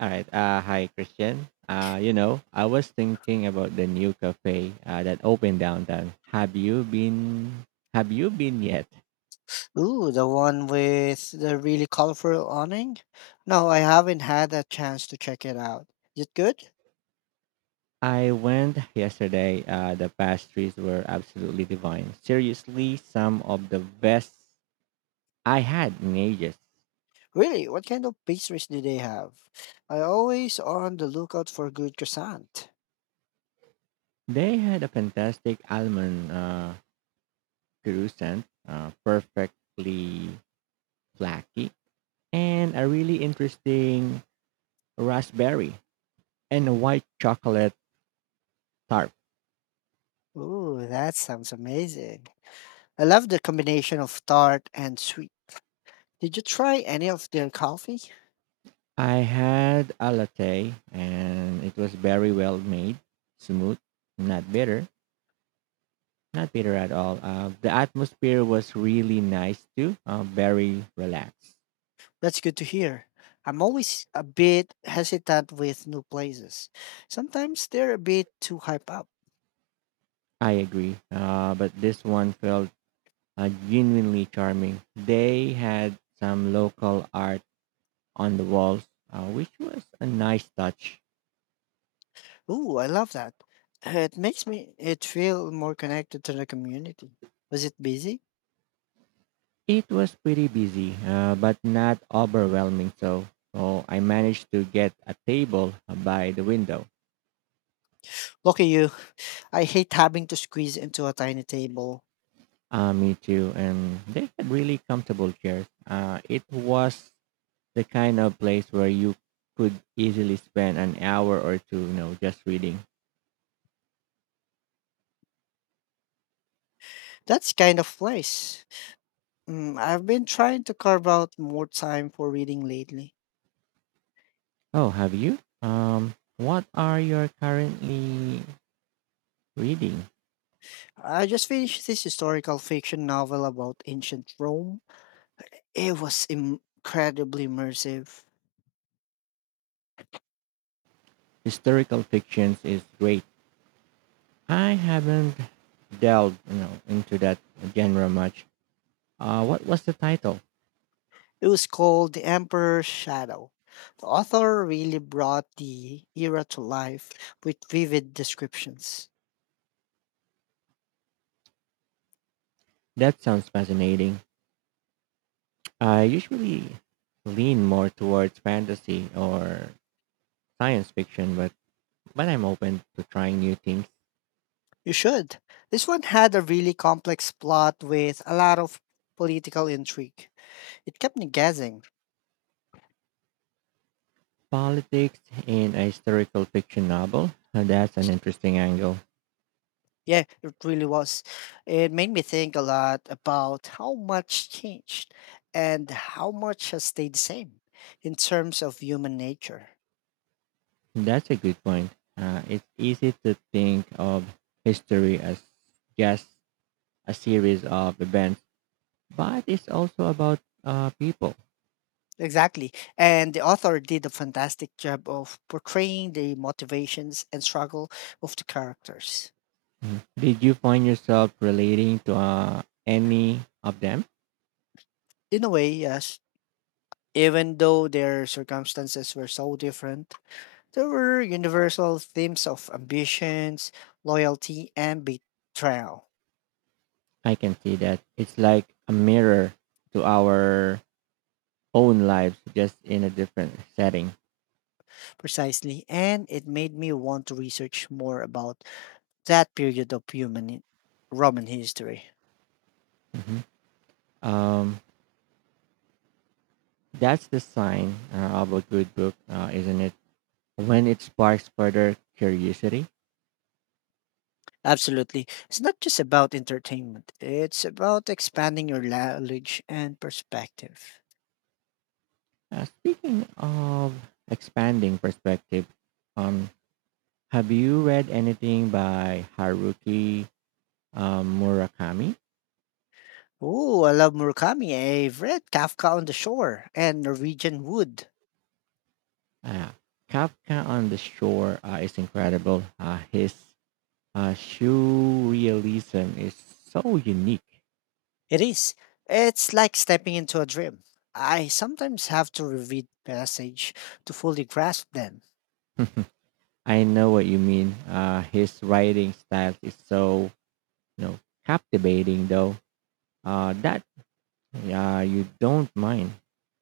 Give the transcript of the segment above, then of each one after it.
All right. Hi, Christian. I was thinking about the new cafe that opened downtown. Have you been? Have you been yet? Ooh, the one with the really colorful awning? No, I haven't had a chance to check it out. Is it good? I went yesterday. The pastries were absolutely divine. Seriously, some of the best I had in ages. Really? What kind of pastries do they have? I always on the lookout for good croissant. They had a fantastic almond croissant, perfectly flaky, and a really interesting raspberry and a white chocolate tart. Ooh, that sounds amazing. I love the combination of tart and sweet. Did you try any of their coffee? I had a latte and it was very well made, smooth, not bitter, not bitter at all. The atmosphere was really nice too, very relaxed. That's good to hear. I'm always a bit hesitant with new places. Sometimes they're a bit too hype up. I agree. But this one felt genuinely charming. They had some local art on the walls, which was a nice touch. Ooh, I love that. It makes me it feel more connected to the community. Was it busy? It was pretty busy, but not overwhelming. So I managed to get a table by the window. Look at you. I hate having to squeeze into a tiny table. Me too. And they had really comfortable chairs. It was the kind of place where you could easily spend an hour or two, just reading. That's kind of place. Mm, I've been trying to carve out more time for reading lately. Oh, have you? What are you currently reading? I just finished this historical fiction novel about ancient Rome. It was incredibly immersive. Historical fictions is great. I haven't delved into that genre much. What was the title? It was called The Emperor's Shadow. The author really brought the era to life with vivid descriptions. That sounds fascinating. I usually lean more towards fantasy or science fiction, but I'm open to trying new things. You should. This one had a really complex plot with a lot of political intrigue. It kept me guessing. Politics in a historical fiction novel, that's an interesting angle. Yeah, it really was. It made me think a lot about how much changed and how much has stayed the same in terms of human nature. That's a good point. It's easy to think of history as just a series of events, but it's also about people. Exactly. And the author did a fantastic job of portraying the motivations and struggle of the characters. Mm. Did you find yourself relating to any of them? In a way, yes, even though their circumstances were so different. There were universal themes of ambitions, loyalty, and betrayal, I can see that. It's like a mirror to our own lives, just in a different setting. precisely, and it made me want to research more about that period of Roman history. Mhm. Um, that's the sign of a good book, isn't it? When it sparks further curiosity. Absolutely. It's not just about entertainment, it's about expanding your knowledge and perspective. Speaking of expanding perspective, um, have you read anything by Haruki Murakami? Oh, I love Murakami. I've read Kafka on the Shore and Norwegian Wood. Uh, Kafka on the Shore is incredible. His surrealism is so unique. It is. It's like stepping into a dream. I sometimes have to reread passage to fully grasp them. I know what you mean. His writing style is so you know captivating, though. That Yeah, you don't mind.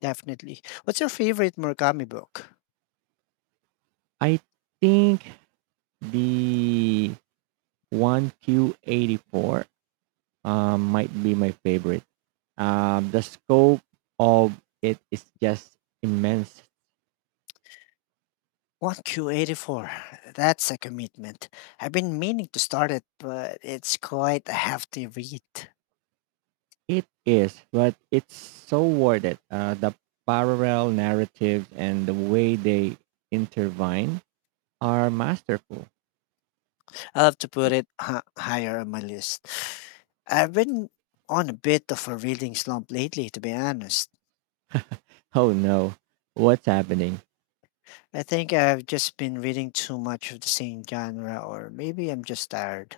Definitely. What's your favorite Murakami book? I think the 1Q84 might be my favorite. The scope of it is just immense. 1Q84. That's a commitment. I've been meaning to start it, but it's quite a hefty read. It is, but it's so worth it. The parallel narratives and the way they intertwine are masterful. I'll have to put it higher on my list. I've been on a bit of a reading slump lately, to be honest. Oh no, what's happening? I think I've just been reading too much of the same genre, or maybe I'm just tired.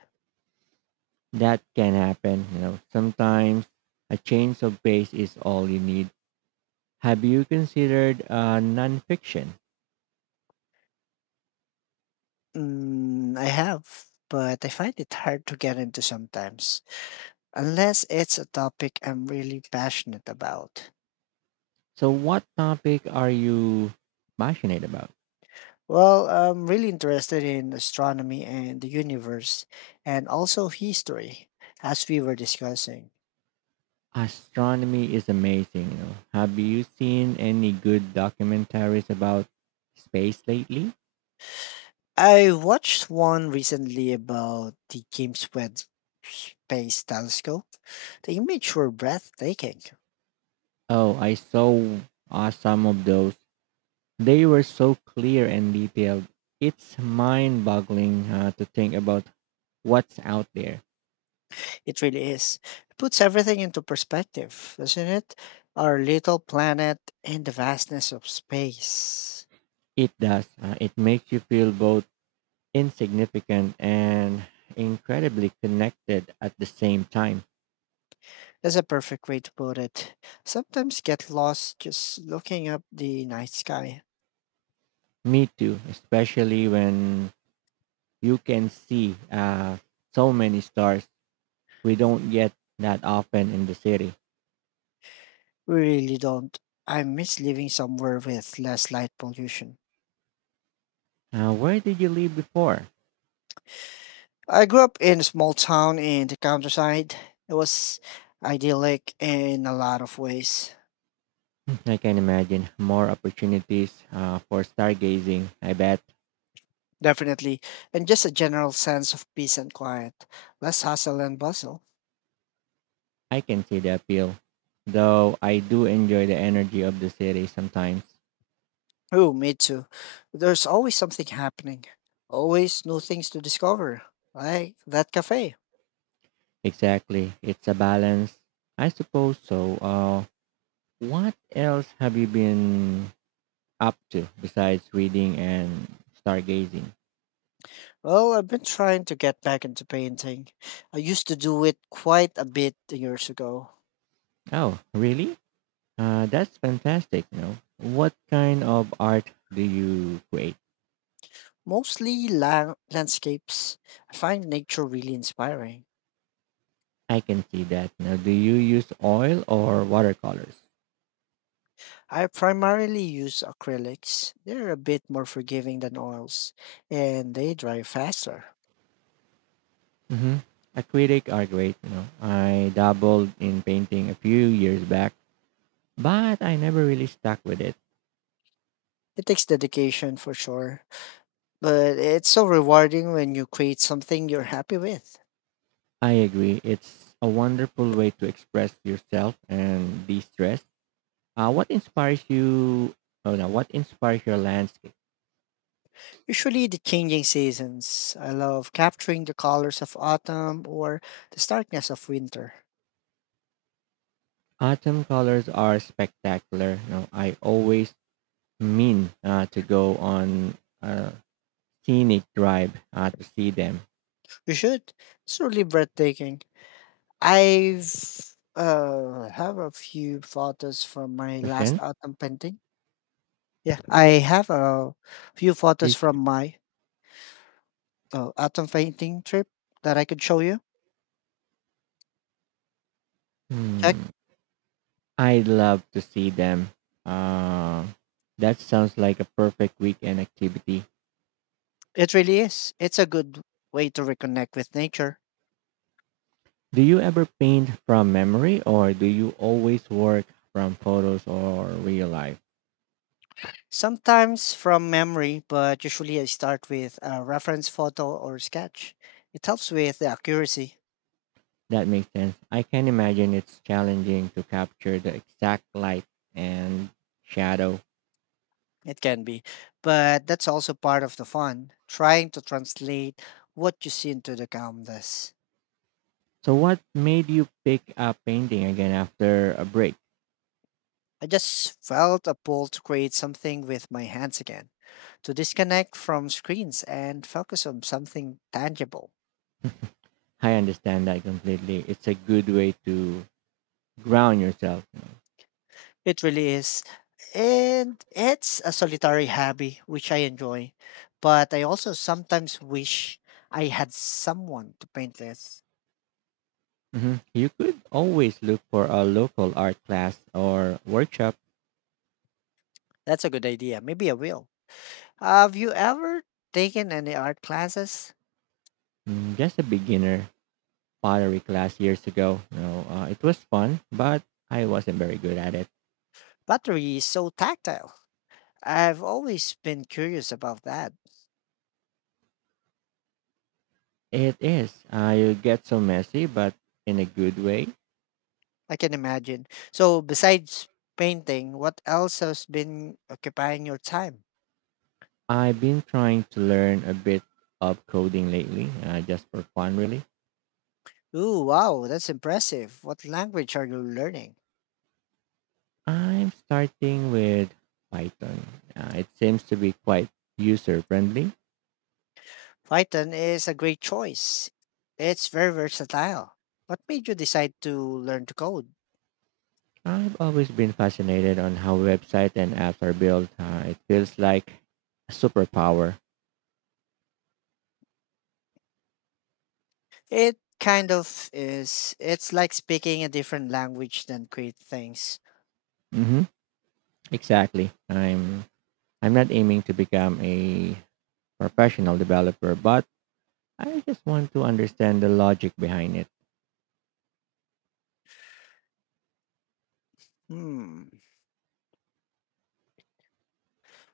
That can happen. You know, sometimes a change of pace is all you need. Have you considered nonfiction? Mm, I have, but I find it hard to get into sometimes, unless it's a topic I'm really passionate about. So, what topic are you passionate about? Well, I'm really interested in astronomy and the universe, and also history, as we were discussing. Astronomy is amazing. You know, have you seen any good documentaries about space lately? I watched one recently about the James Webb Space Telescope. The images were breathtaking. Oh, I saw some of those. They were so clear and detailed. It's mind-boggling to think about what's out there. It really is. It puts everything into perspective, doesn't it? Our little planet and the vastness of space. It does. It makes you feel both insignificant and incredibly connected at the same time. That's a perfect way to put it. Sometimes get lost just looking up the night sky. Me too, especially when you can see so many stars. We don't get that often in the city. We really don't. I miss living somewhere with less light pollution. Where did you live before? I grew up in a small town in the countryside. It was idyllic in a lot of ways. I can imagine more opportunities for stargazing, I bet. Definitely. And just a general sense of peace and quiet. Less hustle and bustle. I can see the appeal, though I do enjoy the energy of the city sometimes. Oh, me too. There's always something happening. Always new things to discover. Like that cafe. Exactly, it's a balance. I suppose so. What else have you been up to besides reading and stargazing? Well, I've been trying to get back into painting. I used to do it quite a bit years ago. Oh, really? That's fantastic. You know, what kind of art do you create? Mostly landscapes. I find nature really inspiring. I can see that. Now, do you use oil or watercolors? I primarily use acrylics. They're a bit more forgiving than oils, and they dry faster. Mm-hmm. Acrylic are great. You know, I dabbled in painting a few years back, but I never really stuck with it. It takes dedication for sure, but it's so rewarding when you create something you're happy with. I agree. It's a wonderful way to express yourself and de-stress. What inspires you? Oh, no, what inspires your landscape? Usually the changing seasons. I love capturing the colors of autumn or the starkness of winter. Autumn colors are spectacular. You know, I always mean to go on a scenic drive to see them. You should. It's really breathtaking. I've have a few photos from my last Question? autumn painting. Yeah, I have a few photos Each- from my autumn painting trip that I could show you. Check. Hmm, I'd love to see them. Uh, that sounds like a perfect weekend activity. It really is. It's a good way to reconnect with nature. Do you ever paint from memory or do you always work from photos or real life? Sometimes from memory, but usually I start with a reference photo or sketch. It helps with the accuracy. That makes sense. I can imagine it's challenging to capture the exact light and shadow. It can be, but that's also part of the fun, trying to translate what you see into the canvas. So, what made you pick up painting again after a break? I just felt a pull to create something with my hands again, to disconnect from screens and focus on something tangible. I understand that completely. It's a good way to ground yourself. It really is. And it's a solitary hobby, which I enjoy. But I also sometimes wish I had someone to paint with. Mhm. You could always look for a local art class or workshop. That's a good idea. Maybe I will. Have you ever taken any art classes? Mm, just a beginner pottery class years ago. It was fun, but I wasn't very good at it. Pottery is so tactile. I've always been curious about that. It is. I get so messy, but in a good way. I can imagine. So, besides painting, what else has been occupying your time? I've been trying to learn a bit of coding lately, just for fun, really. Ooh, wow, that's impressive. What language are you learning? I'm starting with Python. It seems to be quite user friendly. Python is a great choice. It's very versatile. What made you decide to learn to code? I've always been fascinated on how websites and apps are built. It feels like a superpower. It kind of is. It's like speaking a different language than create things. Hmm, exactly. I'm not aiming to become a professional developer, but I just want to understand the logic behind it. Hmm.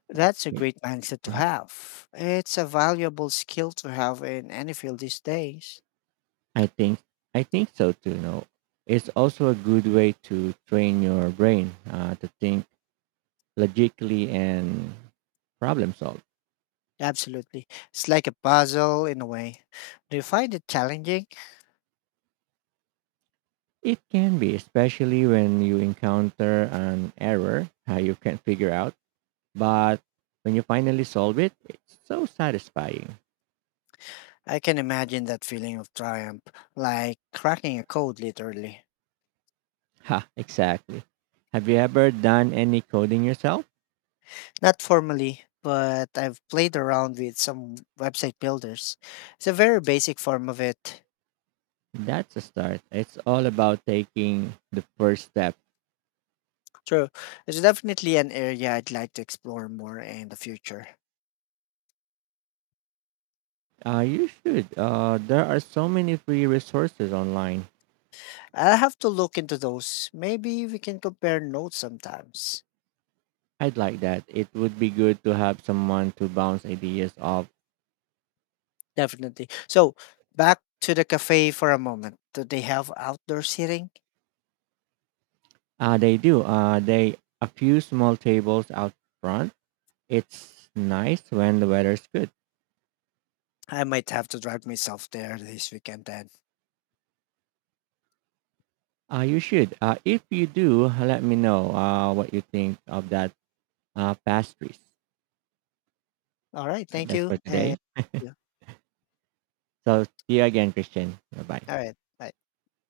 That's a Y- great mindset to mhm. have. It's a valuable skill to have in any field these days. I think I think so too. No, it's also a good way to train your brain to think logically and problem solve. Absolutely. It's like a puzzle in a way. Do you find it challenging? It can be, especially when you encounter an error you can't figure out. But when you finally solve it, it's so satisfying. I can imagine that feeling of triumph, like cracking a code literally. Ha, exactly. Have you ever done any coding yourself? Not formally, but I've played around with some website builders. It's a very basic form of it. That's a start. It's all about taking the first step. True. It's definitely an area I'd like to explore more in the future. You should. There are so many free resources online. I'll have to look into those. Maybe we can compare notes sometimes. I'd like that. It would be good to have someone to bounce ideas off. Definitely. So, back to the cafe for a moment. Do they have outdoor seating? They do. They a few small tables out front. It's nice when the weather's good. I might have to drive myself there this weekend then. You should. If you do, let me know what you think of that pastries. All right. Thank That's you. for And today. yeah. So see you again, Christian. Bye bye. All right. Bye.